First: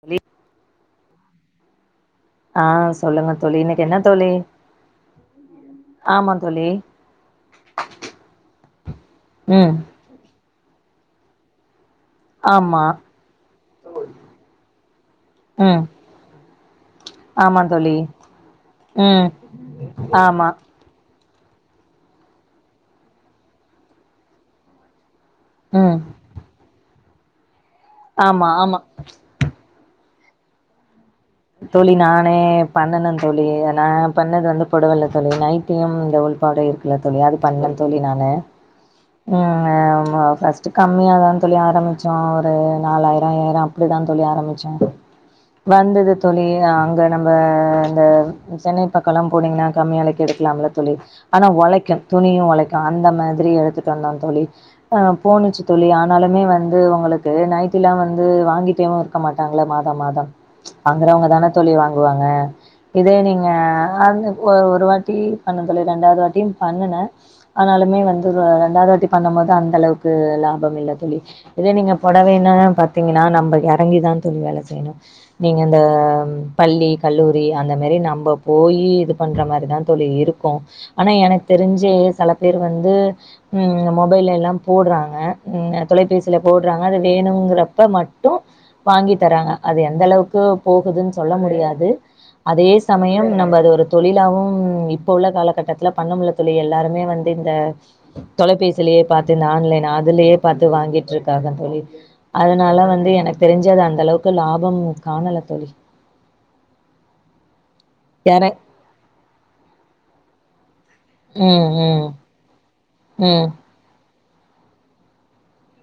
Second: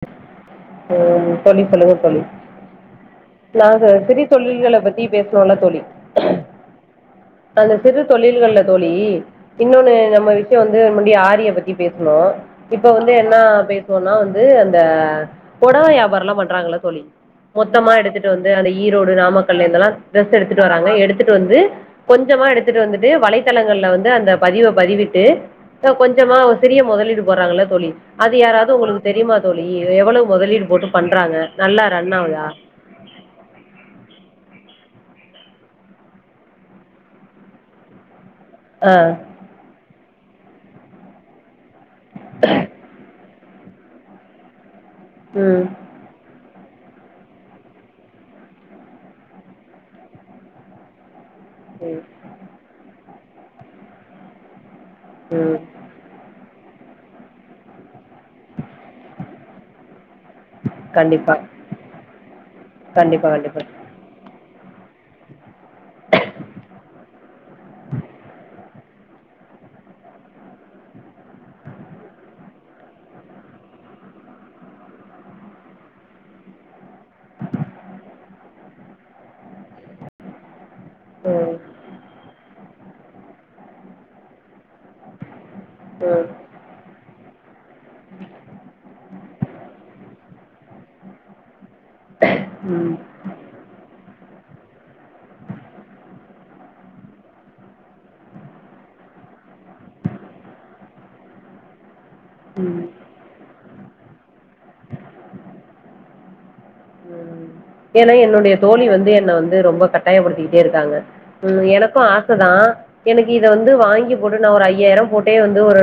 தோழி அ தோழி சொல்லுங்க தோழி ஆ சொல்லுங்க தோழி இன்னைக்கு நாம என்ன சிறி தோழி தொழில்கள பத்தி பேசுனோல தோழி ஆமா தோழி அந்த சிறு தொழில்கள்ல தோழி ம் இன்னொன்னு நம்ம விட்ட வந்து முந்டி ஆரிய பத் தி பேசுனோ ஆமா இப்ப வந்து என்னி பேசுவோனா வந்து அந்த ம் பொடவ வியாபார்ல்லா பண்றங்கல தோழி ஆமா மொத்தமா தோழி எடுத்துட்டு வந்து அந்த ஈரோடு ம் நாமக்கல்லிந்தெல்லா ட்ரெஸ் ஆமா எடுத்துட்டு வ ராங்க எடுத்துட்டு வந்து கொஞ்சமா எடுத்துட்டு வந்துட்டு வலைத்தளங்கள்ல வந்து அந்த பதிவ பதிவிட்டு ம் கொஞ்சமா ஒர் சிறிய முதலீடு போடறாங்கள்ள தோழி அது ஆமா யாராவ்து ஆமா உங்ளுக்கு தெரியுமா தோழி எவ்வளோ முதலீடு போட்டு பண்றாங்க நல்லா தோழி ரன் நானே ஆவுதா பண்ணணு தோழி நா பண்ணது வந்து புடவல்ல தோழி நைட்டியு இந்த உள்பாடு இருக்கு இல்ல தோழி அது பண்ணே தோழி நானு ஆ ஹ ஆம்மா ஃபர்ஸ்ட்டு கம்மியா தா தோழி ஆரம்பிச்சோ ஒரு நாலாயிர ம் அப்டிதா தோழி ஆரம்பிச்சே ம் வந்தது தோழி அங்க நம்ப இந்த சென்னை பக்கலா போனீங்னா கம்மியலைக்கு எடுக்கலாம்ல தோழி ஆனா உழைக்கு ம் துணியு உழைக்கு அந்த மாதிரி எடுத்துட் வந்தோ தோழி ஆ போனுச்சு தோழி ஆனாலுமே வந்து வந்து உங்ளுக்கு நைட்டில்லா வந்து வாங்கிட்டேவு இருக்க மாட்டாங்கள்ள மாதம் மாதம் வாங்கறவங்க கண்டிப்பா தானே தோழி வாங்குவாங்க இதே கண்டிப்பா நீங்க கண்டிப்பா அ ஒரு ஒரு வாட்டி பண்ண தோழி ரெண்டாவது வாட்டியு பண்ணன ஆனாலுமே வந்து ரெண்டாது வாட்டி பண்ணும் போது அந்த அளவுக்கு லாபம் இல்ல தோழி இதே நீங்க புடவைன்னா பாத்தீங்கனா நம்ப இறங்கிதா தோழி வேல செய்ணு நீங்க இந்த பள்ளி கல்லூரி அந்த மாரி நம்ம போயி இது பண்ற மாரி தா தோழி இருக்கு ஆனா எனக் ம் தெரிஞ்சு செல பேர் வந்து மொபைல்லலா போடுறாங்க தொலைபேசில போட் டறாங்க அது வேணுங்கிறப்ப மட்டு வாங்கி தராங்க அது எந்த அளவுக் போகுதுன் சொல்ல முடியாது அதே ம் சமயம் நம்ப அது ஒரு தொழிலாவு இப்ப உள்ள காலகட்டத்துல பண்ணமுட்ல தோழி எல்லாருமே வந்து இந்த தொலைபேசிலயே பாத்து இந்த ஆன்லைன் அதுலயே பாத்து வாங்கிட் இருக்காங்க தோழி ம் அதனால வந்து எனக்கு தெரிஞ்சு அந்த அளவுக் லாபம் காணல தோழி ஏன்னா யார என்னுடைய தோழி வந்து என்ன வந்து ரொம்ப கட்டாயப்படுத்திட்டேருக்காங்க ம் எனக்கு ஆச தா எனக்கு இத ம் வந்து வாங்கி போட்டு நா ஒரு ஐயாயிரோ போட்டே வந்து ஒரு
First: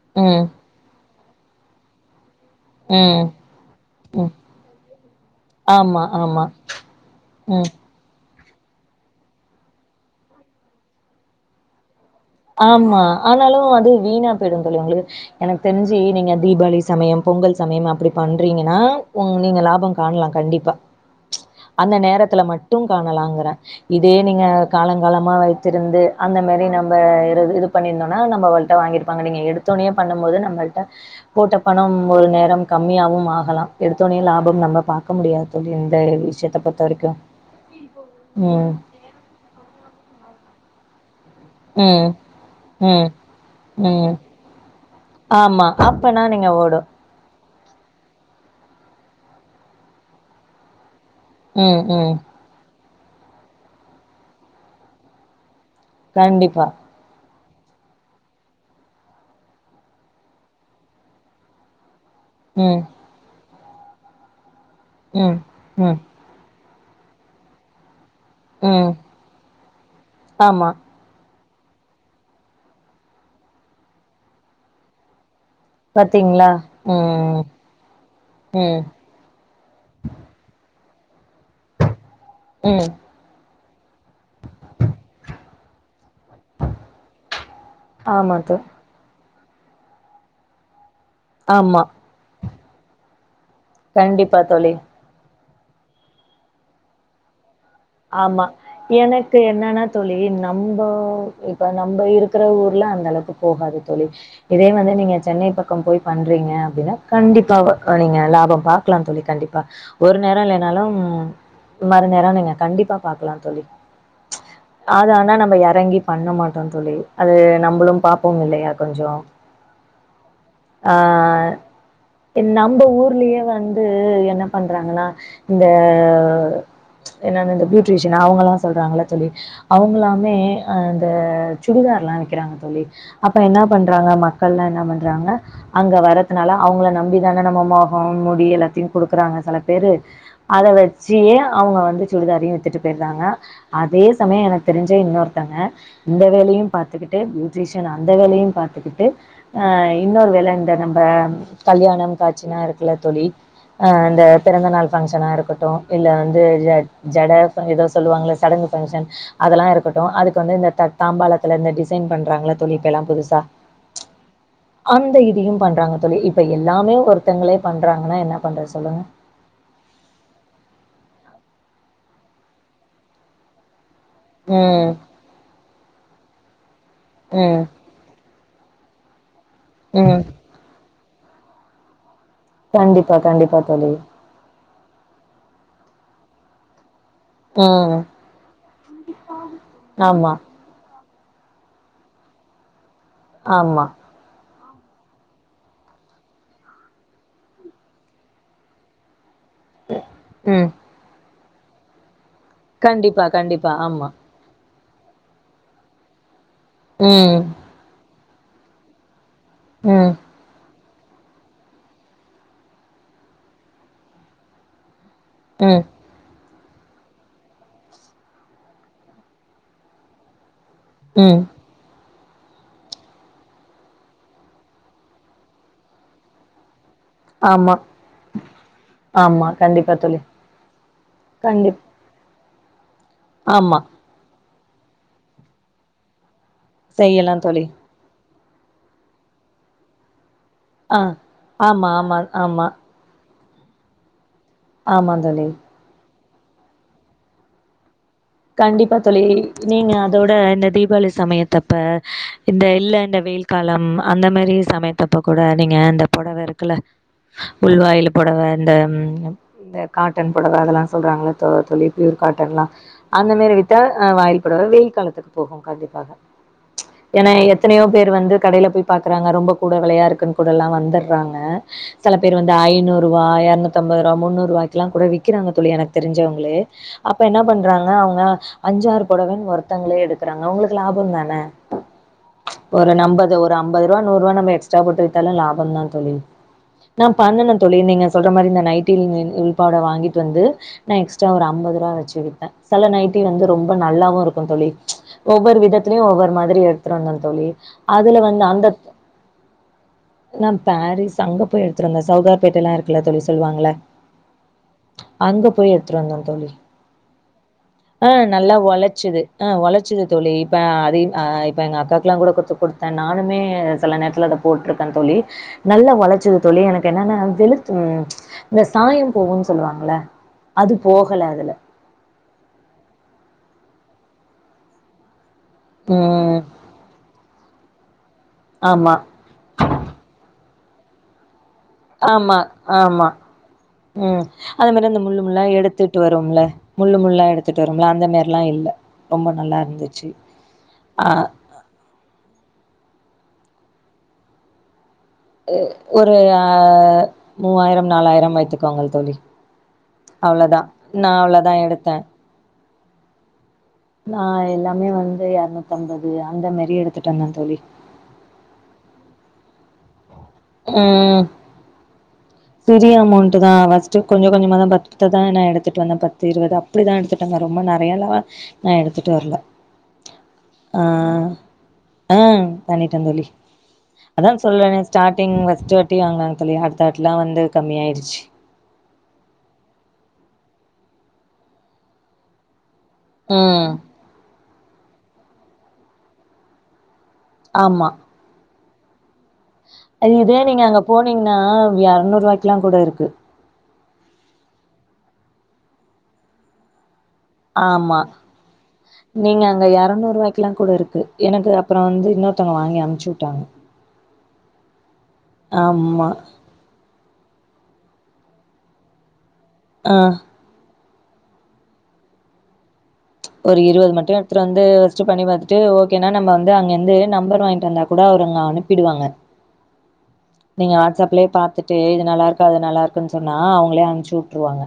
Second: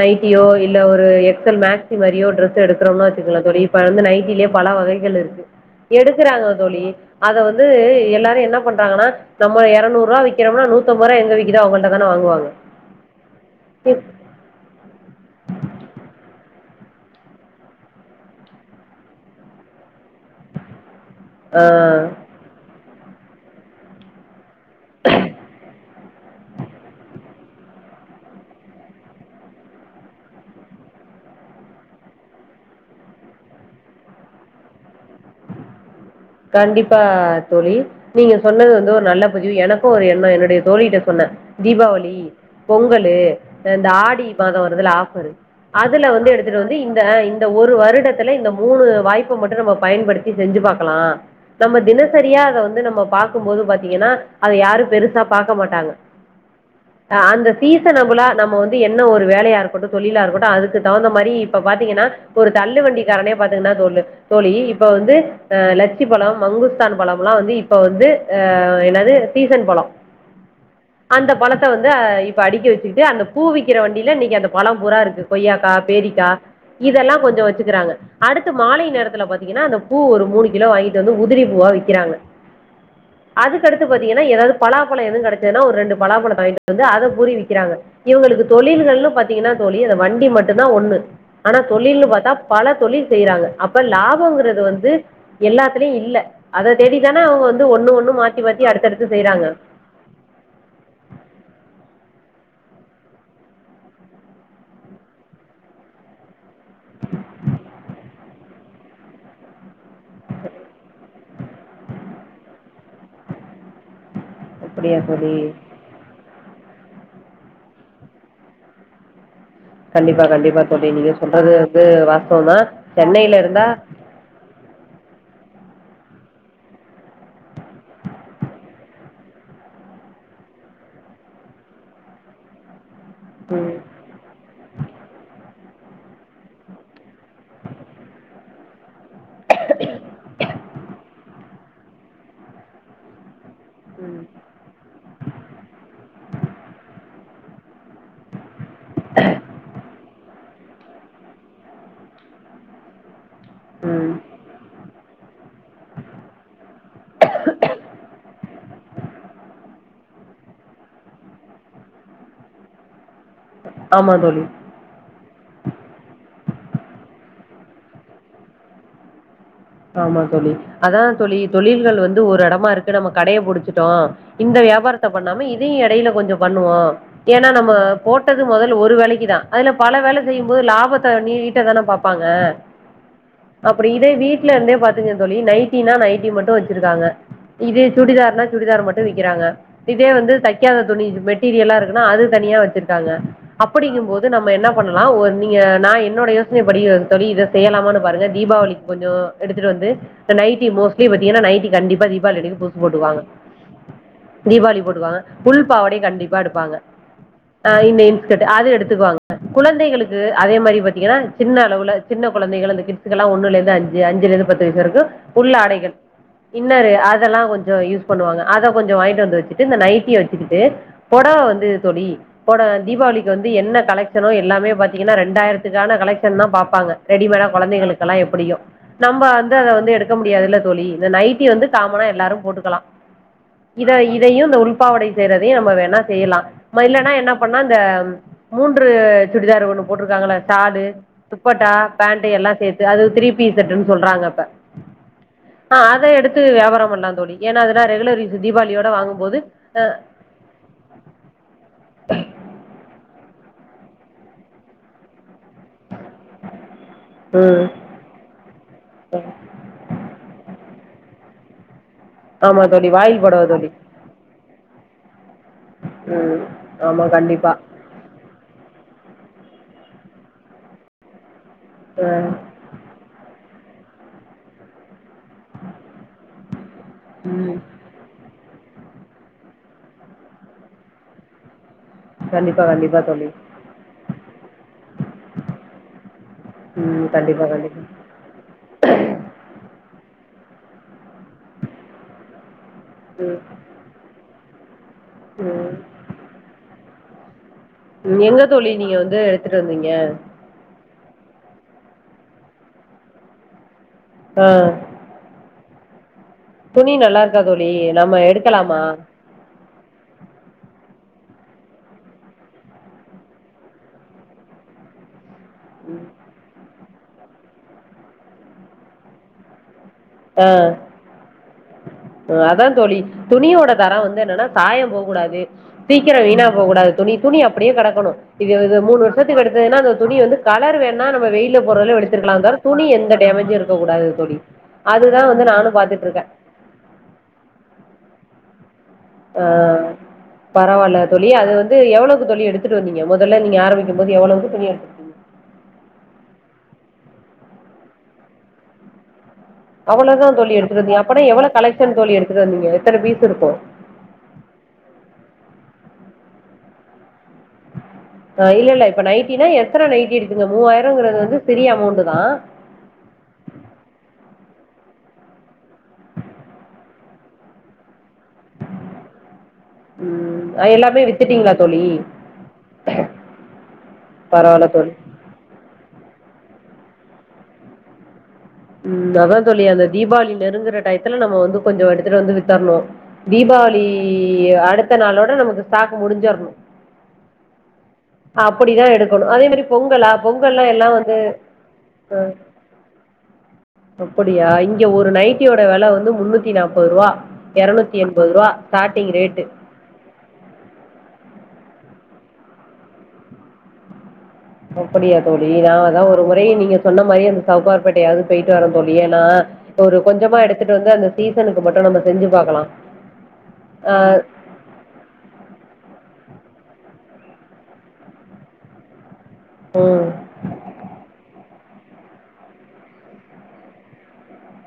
நைட்டியோ ம் இ இல்ல ஒரு எக்ஸ்எல் மேக்சி மாரியோ டிரெஸ் எடுக்கறம்னு ம் வெச்சுக்கங் தோழி இ வந்து ம் நைட்டிலயே பல வகைகள் இருக்கு ஆமா ஆமா எடுக்கறாங்க தோழி அத வந்து ம் எல்லாரு என்ன பண்றாங்கனா நம்ம இருநூரூபா விக்கிறம்னா நூத்து அம்பது எங்க விக்கிதோ அவங்கள்ட தான வாங்குவாங்க ஆமா ஆனாலு அது இப் வீணா போயிடு தோழி உங்ளுக் எனக் தெரிஞ்சு நீங்க தீபாவளி சமயம் பொங்கல் சமயம் அப்டி பண்றீங்கனா உங் நீங்க லாப காணலா கண்டிப்பா அந்த ஆ நேரத்துல மட்டு காணலாங்கறே இதே நீங்க காலங்காலமா வெச்சிருந்து அந்த மாரி நம் இது பண்ணிருந்தோனா நம்மள்ட்ட வாங்கிருப்பாங்க நீங்க எடுத்தோனைய பண்ணு போது நம்மள்ட்ட போட்ட பணம் ஒரு நேரம் கம்மியாவும் ஆகலா எடுத்தோனே லாபம் நம்ப பாக்க முடியாது இந்த விஷயத்த கண்டிப்பா பொறுத்தவரைக்கும். தோழி நீங்க ம். சொன்னது வந்து ஒரு நல்ல எனக்கு ஒரு எண்ணோ என்னுடைய தோழிட்ட சொன்னே ம். தீபாவளி ம். பொங்கலு இந்த ம். ஆடி மாத வருதுல ஆ ஃபர் ஆமா. அதுல அப்பனா வந்து நீங்க எடுத்துட் வந்து ஓடும். இந்த ஒரு வருடத்துல இந்த மூணு வாய்ப்ப மட்டு நம்ம பயன்படுத்தி செஞ்சு பாக்கலா நம்ம ம். ம். தினசரியா அத வந்து நம்ம பாக்குபோது பாத்தீங்கனா அத யாரு பெருசா பாக்க மாட்டாங்க கண்டிப்பா அ அந்த சீசனபுளா நம்ம வந்து என்ன ஒரு வேலையா இருக்கட்டு தொழிலா இருக்கட்டு அதுக்கு தகுந்த மாரி இப்ப பாத்தீங்கன்னா ஒரு தள்ளு ம். வண்டி காரனையே பாத்தீங்கன்னா சொல்லு தோழி இப்ப வந்து ம். அ லட்ச ம். பழொ மங்குஸ்தான் பழம்ல்லா வந்து இப்ப வந்து அ ம். என்னாது சீசன் பழொ ஆமா. அந்த பழத்த வந்து அ இப்ப அடிக்கி வச்சுக்கிட்டு அந்த பூவிக்கிற வண்டியில இன்னைக்கி அந்த பழம் பூரா இருக்குது கொய்யாக்கா பேரிக்கா பாத்தீங்களா? இதெல்லா கொஞ்ச ம். வச்சுக்கிறாங்க அடுத்து ம். மாலை நேரத்துல பாத் திங்கன்னா அந்த பூ ஒரு மூணு கிலோ வாங்கிட்டு வந்து உதிரி பூவா விக்கிறாங்க ம் அதுக்கடுத்து பாத்தீங்கன்னா எதாவ்து பலா பழ எது கெடைச்சதுனா ஒரு ரெண்டு பலாப்பழ வாய்ன்ட்டு வந்து அத புரிவிக்கிறாங்க ஆமா இவுங்களுக்கு தோ தொழில்கள்னு பாத்தீங்கன்னா தோழி அத வண்டி மட்டுந்தா ஒண்ணு ஆனா ஆமா தொழில்னு பாத்தா பல தொழில் செய்றாங்க அப்ப கண்டிப்பா லாபங்கிறது தோழி வந்து எல்லா துலயு இல்ல அத தேடி தான அவுங்க வந்து ஒண்ணு ஒண்ணு மாத்தி ஆமா மாத்தி அடுத்தடுத்து எனக்கு செய்றாங்க என்னன்னா தோழி நம்ப இப்ப நம்ப இருக்கிற ஊர்ல அந்த அளவுக்கு போகாது தோழி இதே வந்து நீங்க சென்னை பக்கம் போய் பண்றீங்க அப்டின்னா கண்டிப்பா நீங்க லாபம் பாக்லா தோழி கண்டிப்பா ஒரு நேரொ இல்லைனாலும் மறு நேரொ நீங்க கண்டிப்பா பாக்லா தோழி அப்படியா அது தோழி ஆனா நம்ப எறங்கி பண்ண மாட்டோந் தோழி அது நம்பளு பாப்போ இல்லயா கொஞ்சோ கண்டிப்பா கண்டிப்பா தோழி ஆ நீங்க சொல்றது வந்து வாஸ்தவந்தா சென்னையில இருந்தா இது என்ன பண்றாங்கன்னா இந்த என்ன இந்த பியூட்ரிஷன் அவுங்கல்லா சொல்றாங்கள தோழி அவுங்கலாமே அ இந்த சுடிதார்ல்லா விக்கிறாங்க தோழி அப்ப என்னா ம் பண்றாங்க மக்கள்லா என்ன பண்றாங்க அங்க வர்றதுனால அவுங்கள நம்பி ஏன்னா நம்ம மொகோ முடி எல்லாத்தையு குடுக்குறாங்க செல பேரு அத வச்சியே அவுங்க வந்து சுடிதாரயு வித்துட்டு போயிடுறாங்க அதே ம் சமயொ எனக்கு தெரிஞ்ச இன்னொருத்தங்க இந்த வேலையு பாத்துக்கிட்டு பியூட்டிஷியன் அந்த வேலையும் பாத்துக்கிட்டு அ இன்னொரு வேல இந்த நம்ப கல்யாணம் காச்சினா இருக்குல்ல தோழி ஆ ம் அந்த பிறந்தநாள் ஃபங்க்ஷனா இருக்கட்டு இல்ல வந்து ஜ ஜட ஏதோ சொல்லுவாங்கள சடங்கு ஃபங்க்ஷன் அதெல்லா இருக்கட்டூ அதுக்கு வந்து இந்த த தாம்பாளத்துல இந்த டிசைன் பண்றாங்கள தோழிப்ப எல்லா புதுசா ஆமா தோழி அந்த இதையும் பண்றாங்க தோழி இப்ப எல்லாமே ஒருத்தங்களே பண்றாங்கன்னா என்னா பண்றது சொல்லுங்க ஆமா தோழி அதா தோழி தொழில்கள் வந்து ஒரு எடமா இருக்கு நம்ம கடையை புடிச்சுட்டோ இந்த ம். வியாபாரத்த பண்ணாம இதையு எடையில கொஞ்சொ பண்ணுவோ ஏன்னா ம். நம்ம போட்டது மொதல் ஒரு வேலைக்கி தா அதுல பல வேல ம். செய்யும் போது லாபத்த நீட்டதான பாப்பாங்க கண்டிப்பா, கண்டிப்பா அப்படி தோழி. இதே வீட்லருந்தே பாத்துங்க தோழி நைட்டினா நைட்டி மட்டு வச்சிருக்காங்க இதே ம். சுடிதார்னா சுடிதார் மட்டு விக்கிறாங்க இதே வந்து ஆமா. தைக் தைக்காத துணி மெட்டீரியலா இருக்குனா அது தனியா வச்சிருக்காங்க ஆமா. அப்படிங்கும்போது து நம்ம என்ன பண்ணலா ஒரு நீங்க நா என்னோட யோசனை படி தோழி இத செய்யலாமான்னு பாருங்க தீபாவளிக்கி கொஞ்சோ எடுத்துட்டு வந்து ப்ப நைட்டி ம். மோஸ்லி பாத்தீங்கன்னா நைட்டி கண்டிப்பா தீபாளி அன்னிக்கி புதுசு கண்டிப்பா கண்டிப்பா ஆமா தீபாவ்ளிக்கி போட்டுக்குவாங்க புல் பாவடையு கண்டிப்பா எடுப்பாங்க ம் ஆ இந்த இன்ஸ்கட் அது எடுத்துக்குவாங்க ம். குழந்தைகளுக்கு அதே மாரி பாத்தீங்கன்னா சின்ன அளவுல சின்ன குழந்தைகள் அந்த கிட்ஸ்க்கு எல்லா ஒண்ணுலேருந்து அஞ்சு அஞ்சுலேருந்து பத்து வயசு வரக்கூ ம். உள்ளாடைகள் இன்னரு அதெல்லா கொஞ்ச யூஸ் பண்ணுவாங்க அத கொஞ்சோ வாங்கிட்டு வந்து வெச்சுட்டு இந்த நைட்டிய வெச்சுக்கிட்டு பொடவ ம். வந்து தோழி போன தீபாவ்ளிக்கு வந்து என்ன கலெக்ஷனோ எல்லாமே பாத்தீங்கன்னா ரெண்டாயிரத்துக்கான கலெக்ஷன் தா பாப்பாங்க ரெடி மேடா ஆமா. கொழந்தைங்களுக்கெல்லா எப்டியு நம்ப ஆமா. வந்து அத வந்து கண்டிப்பா எடுக்க தோழி. முடியாதுல்ல தோழி இந்த நைட்டி வந்து கண்டிப் காமனா எல்லாரு போட்டுக்கலா ஆமா. இத இதையு இந்த உள்பாவடை செய்யறதையு நம்ம வேணா செய்யலா நம்ம இல்லன்னா என்ன செய்யலாம் பண்ணா தோழி. இந்த மூன்று சுடிதார் ஒண்ணு போட்ருக்காங்கல்ல சாடு ஆ. துப்பட்டா ஆமா, ஆமா, பேண்ட்டு எல்லா ஆமா. சேத்து அது த்ரீ பீஸ் செட்டுன்னு சொல்றாங்க இப்ப ஆமாந் தோழி அ அத எடுத்து வியாபாரோ பண்லா தோழி ஏனா அதெல்லா ரெகுலர் யூஸ் தீபாவளியோட கண்டிப்பா தோழி வாங்கும்போது அ நீங்க அதோட இந்த தீபாவளி சமயத்தப்ப இந்த இல்ல இந்த வெயில் காலம் அந்த மாரி சமயத்தப்ப கூட நீங்க இந்த பொடவ இருக்குல்ல ம் உள்வாயிலு பொடவ இந்த இந்த காட்டன் பொடவ அதெல்லா சொல்றாங்கல்ல தொ தோழி ப்யூர் ஆமா காட்டன்லா தோழி வாயில் அந்த புடவ மாரி தோழி வித்தா அ வாயில் பொடவ வெயில் காலத்துக்கு போகு கண்டிப்பாக ம் ஆமா ஏனா கண்டிப்பா எத்தனையோ பேரு வந்து கடைல போய் பாக்குறாங்க ரொம்ப கூட வெலையா இருக்குன் கூடெல்லா வந்துறாங்க அ செல பேர் வந்து ஐனூருவா எரநூத்தம்பருவா முன்னூருவாய்க் கெல்லா கூட வி க்கிறாங்க தோழி எனக்கு தெரிஞ்சவங்களே அப்ப என்ன ம் பண்றாங் க அவுங்க அஞ்சாறு பொடவன்னு ஒருத்தங்ளே எடுக்கறாங்க அவுங்களுக்கு லாபம் தான கண்டிப்பா ஒரு கண்டிப்பா தோழி நம்பது ஒரு அம்பதுருபா நூர்ருபா நம்ம எக்ஸ்ட்ரா போட்டு வித்தாலு லாபந்தா தோழி ம் நா கண்டிப்பா பண்ணுனந் தோழி கண்டிப்பா நீங்க சொல்ற மாரி இந்த நைட்டி நீங்க உள்பாவட வாங்கிட்டு வந்து நா எக்ஸ்ட்ரா ஒரு அம்பதுருவா வெச்சு வித்தே சில நைட்டி ம் வந்து ரொம்ப நல்லாவு இருக்குந் தோழி ஒவ்வொரு விதத்திலயு ஒவ்வொரு மாத்ரி எத்துட்டு வந்தே தோழி அதுல எங்க வந்து தோழி அந்த நீங்க வந்து எடுத்துட்டு வந்தீங்க நா பேரிஸ் அங்க போய் எடுத்துட்டு வந்தே சௌகார் பேட்டலா இருக்குல்ல தோழி சொல்லுவாங்கல்ல அ அங்க போய் எடுத்துட்டு வந்தந் தோழி துணி நல்லாருக்கா தோழி நம்ம எடுக்கலாமா அ ஒழச்சிது தோழி இப்ப அத அ இப்ப எங்க அக்காக்குலாங் கூட குடுத் குடுத்தே நானுமே சில நேரத்துத்தில அத போட்ருக்கன் தோழி நல்லா ஒழச்சுது தோழி எனக்கு என்னன்னா வெளுத்து இந்த சாயம் போகுன்னு சொல்லுவாங்கல்ல ஆ அது போகல அதுல அதா தோழி துணியோட தரோ வந்து என்னன்னா சாயம் போக்கூடாது சீக்ரோ ம் விணாப்போக் கூடாது தோழி துணி துணி அப்டியே கெடக்கனு இது இது ஆமா மூணு வரு ஷத்துக்கு எடுத்ததுனா அந்த துணி வந்து கலர் வேணா நம்ம வெயில ஓரளவு எடுத்திருக்கலா ஆமா தவிர துணி எந்த டேமேஜ்ஜு இருக்கூடாது தோழி அதுமாரி அந்த முள்ளு அதுதா முள்ளா வந்து நானு எடுத்துட்டு பாத்துட்டு இருக்கே வரும்ல முள்ளு முள்ளா எடுத்துட்டு வருவோம்ல அந்தமாரிலா இல்ல. ரொம்ப ஆ நல்லா இருந்துச்சு பரவால்ல ஆ தோழி அது வந்து எவ்ளோக்கு தோழி எடுத்துட்டு வந்திங்க மொதல்ல நீங்க ஆரம்பிக்கும் போது எவ்ளோக்கு துணி எடு அ ஒரு ஆ மூவாயிரம் நாலாயிரம் வைத்துக்கோங்கள் தோழி. அவ்ளதா தோழி அவ்ளோதா எடுத்துட்டு வந்தியா நா அப்பனா எவ்ளோ அவ்ளோதா எடுத்தே கலெக்ஷன் தோழி எடுத்துட்டு வந்தீங்க எத்தன பீஸ் இருக்கு நா எல்லாமே வந்து எர்நூத்தம்பது அந்த மாரி எடுத்துட்டு வந்தே தோழி ஆ இல்லல்ல இப்ப நைட்டின்னா எத்தன நைட்டி எடுப்பிங்க மூவாயிரோங்கறது ம் வந்து சிறிய அமௌண்ட்டு தா சிறிய அமோண்ட்டு தா ஃபர்ஸ்ட்டு கொஞ்ச கொஞ்சமா தா பத்து தா நா எடுத்துட்டு வந்தே பத்து இருவதா ப்புடிதா எடுத்துட்டு வந்தே ரொம்ப நறயாளா நா எடுத்துட்டு வர்ல ம் ஆ எல்லாமே வித்துட்டீங்களா தோழி ஆ பண்ணிட்டே தோழி அதா பரவால்ல சொல்றனே தோழி ஸ்டார்டிங் ஃபஸ்ட்டு வாட்டி வாங்னாங்க தோழி அடுத்த வாட்லா வந்து கம்மி ஆய்டுச் ம் அதா தோழி அந்த தீபாவளி நெருங்குற டையத்துல நம்ம வந்து கொஞ்சோ எடுத்துட்டு வந்து வித்தர்ணு ம் தீபாவளி அடுத்த நாளோட நமக்கு ஸ்டாக் முடிஞ்சர்ணு ஆம்மா அப்படிதா எடுக்கணும அதே மே அது இதே நீங்க அங்க போனிங்ன்னா எர்நூறுவாய்க்லா கூட இருக்கு அப்படியா இங்க ஒரு நைட்டியோட வெல வந்து முன்னூத்தி நாப்பருவா ஆமா நீங்க அங்க எரநூருபாய்க்குல்லா கூடருக் கு எனக்கு அப்புறோ வந்து இன்னொர்த்தவுங்க வாங்கி அனுப்ச்சி உட்டாங்க அப்படியா தோழி நா அதா ஆமா ஒரு முறை நீங்க சொன்ன மாரி அந்த சவுக்கார்பேட்டயாது போய்ட்டு வர தோழி ஏனா ஆ ஒரு கொஞ்சமா எடுத்துட்டு வந்து அந்த சீசனுக்கு மட்டு நம்ப செஞ்சு பாக்கலா ஒரு இருவது மட்டு எட்த்து டு வந்து யோஸ்ச்சு பண்ணி பாத்துட்டு ஓக்கேனா நம்ப வந்து அங்கேர்ந்து நம்பர் வாய்ன்ட்டு வந்தா கூட அவுருங்க அனுப்பிடுவாங்க ம் நீங்க வாட்ஸ் அப்லே பாத்துட்டு இது நல்லாருக்கு அது நல்லாருக்குன் சொன்னா அவுங்களே அம்ச்சு உட்டுருவாங்க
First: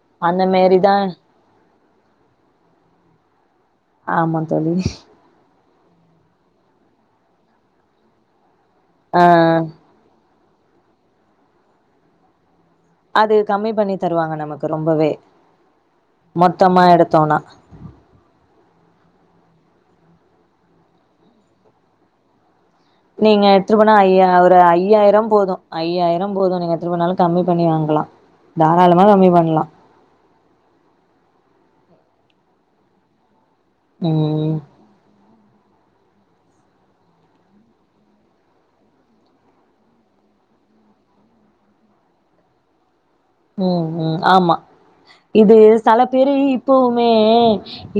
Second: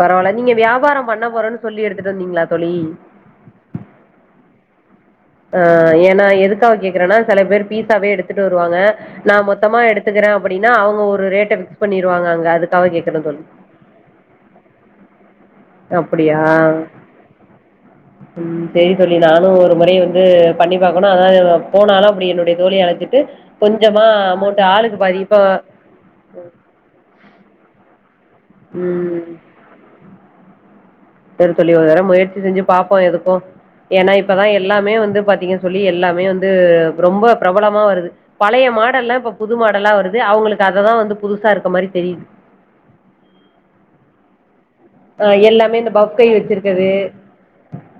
பரவால்ல நீங்க வியாபாரம் பண்ண போறன் சொல்லி எடுத்துட்டு வந்திங்ளா தோழி ஆமா தோழி ஆ ஏனா எதுக்காக கேக்குறேன்னா செல பேரு பீஸாவே எடுத்துட்டு வருவாங்க ஆ நா மொத்தமா எடுத் துகுறே அப்புடின்னா அவுங்க ஒரு ரேட்ட ஃபிக்ஸ் பண்ணிடுவாங்க அங்க அதுக் அது கம்மி பண்ணி தருவாங்க நமக்கு ரொம்பவே அப்படியா மொத்தமா எடுத்தோனா [unintelligible] ம் சேரி தோழி நானு ஒரு முறை வந்து பண்ணி பாக்கணு அதா போனாலு அப்டி என்னுடய தோழிய அழ ட்டு நீங்க எடுத்துட்டு கொஞ்சமா அமோண்ட்டு ஆளுக்கு பாதி இப்ப ஐயாயிரோ போதும் நீங்க எட்துன் போனாலு கம்மி பண்ணி வாங்கலா தாராளமா ம் கம்மி பண்லா செரி தோழி ஒரு தட முயற்சி செஞ்சு பாப்போ எதுக்கும் ஏனா இப்பதா ம் எல்லாமே வந்து பாத்திங்க தோழி எல்லாமே வந்து ரொம்ப ப்ரபலமா வருது பழய மாடல்லாம் இப்ப புது மாடலா வருது அவுங்களுக்கு அததா வந்து புதுசாருக்க மாரி தெரிது ம் ம் ஆமா ஆ இது எல்லாமே இந்த செல பஃப் கை பேரு வச்சிருக்கது இப்பவுமே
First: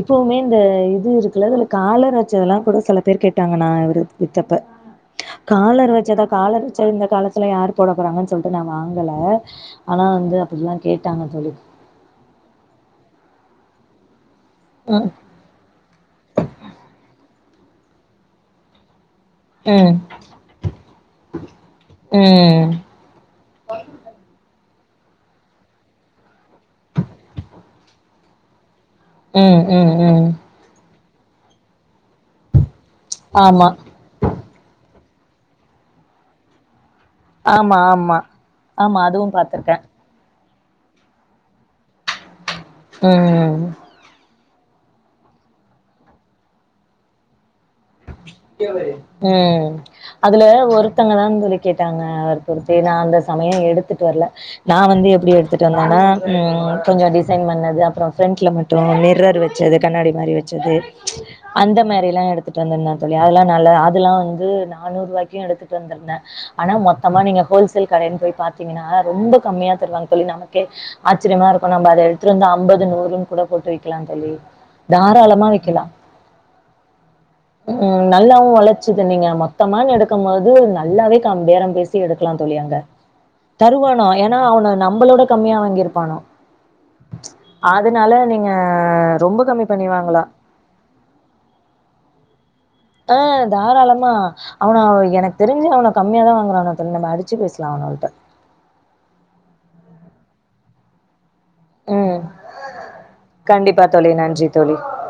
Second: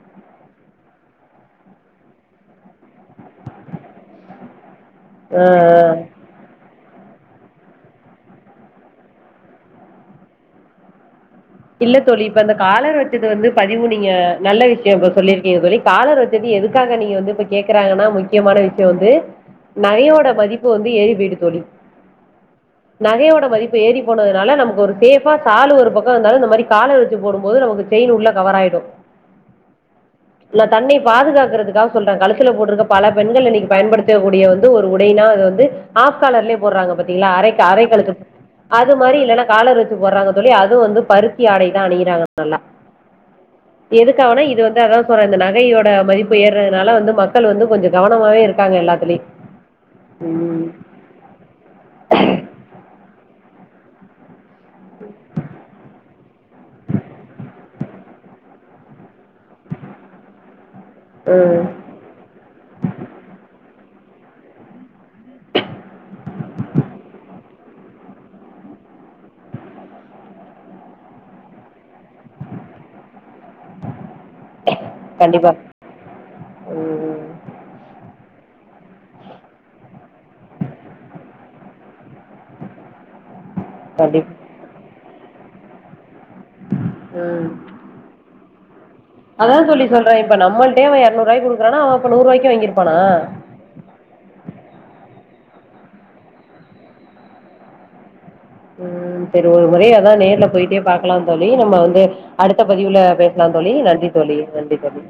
இப்பவுமே இந்த இது இருக்குல்ல அதுல காலர் வச்சதல்லா கூட செல பேர் கேட்டாங்க நா வித்தப்ப [unintelligible] காலர் வெச்சதா காலர் வெச்சா இந்த காலத்ல யார் போட போறான் சொல்லிட்டு நா வாங்கல ஆனா வந்து அப்புட்லா கேட்டாங்க தோழி இல்ல தோழி இப்ப அந்த காலர் வெச்சது வந்து பதிவு நீங்க நல்ல விஷ்யோ ம் இப்ப சொல்லிருக்கிங்க தோழி காலர் வெச்சது எதுக்காக நீங்க வந்து இப்ப கேக்கறாங்கனா முக்யமான விஷ்யோ வந்து ம் நகையோட மதிப்பு வந்து ஏறி போய்ட்டு தோழி ம் நகையோட மதிப்பு ஏறி போனதுனால நமக்கு ஒரு சேஃபா சாலு ஒரு பக்கோ இர்ந்தாலு நம் அஇது மாரி காலர் வெச்சு போடும் போது நமக்கு செய்ன் உள்ள கவர் ஆய்டு ம் ம் ம் ல தன்னே பாதுகாக்குறதுக்காக சொல்ற கழுத்துல போட்டுக்க பல பெண்கள் ஆமா இன்னிக் பயன்படுத் த கூடிய வந்து ஒரு உடைனா அது வந்து ஆஃப் காலர்லே போட்றாங்க பாத் திங்ளா அரைக் ஆமா அரைக்கழுத்து ஆமா அது ஆமா மாரி அதுவு இல்லனா பாத்திருக்கே காலர் வெச்சு போட்றாங்க தோழி அது வந்து பருத்தி ஆடைதா அணியிறாங்க நல்லா ம் எதுக்காகனா இது வந்து அதா சொல்ற இந்த நகையோட மதிப்பு ஏறதுனால வந்து மக்கள் வந்து கொஞ்ச கவனமாகவே இரு ம் அதுல ஒருத்தங்க தா தோழி கேட்டாங்க அவ த்தே நா அந்த சமய எடுத்துட்டு வர்ல நா வந்து எப்டி எடுத்துட்டு வந்தேன்னா ம் கொஞ்ச டிசைன் பண்ணது அப்புற ஃப்ரண்ட்ல மட்டு மிரர் வச்சது கண்ணாடி மாரி வச்சது ம் அந்த மாரிலா எடுத்துட்டு வந்துருந்த தோழி அதெல்லா நல்லது அதெல்லா வந்து நானூறுவாய்க்கு எடுத்துட்டு வந்துருந்த ஆனா மொத்தமா நீங்க ஹோல்சேல் கடைன்னு போய் பாத்தீங்கன்னா ரொம்ப கம்மியா தருவாங்க தோழி நமக்கே ஆச்சரியமா இருக்கு நம்ப அத எடு த்துட்டு வந்து ஈம்பது நூறுன்னு கூட போட்டு விக்கலா தோழி தாராளமா கண்டிப்பா விக்கலா ம் ம். ம் நல்லாவு ஒழச்சுது நீங்க மொத்தமானு எடுக்கும் போது நல்லாவே கம் பேரம் பேசி எடுக்கலா தோழி அங்க தருவானோ கண்டிப்பா ஏன்னா அவன நம்பளோட கம்மியா வாங்கியிருப்பானோ ம் அதனால நீங்க ரொம்ப அதா கம்மி தோழி சொல்ற பண்ணிவாங்களாம். இப்ப நம்மள்ட்டே அவ எரநூறுவாய்க்கு குடுக்குறானா அவ அப்ப நூறுவாய்க்கு வாங்கிருப் ஆ தாராளமா அவன எனக்கு தெரிஞ்சி அவன கம்மியா தா வாங்குறானுவோ தோழி நம்ம அடிச்சு பேசலா அவனுவோள்ட்ட ம் செரி ஒரு முறை அதா நேர்ல போயிட்டே பாக் கலா தோழி நம்ம வந்து ம். அடுத்த பதிவுல பேசலா தோழி நன்றி தோழி நன்றி தோழி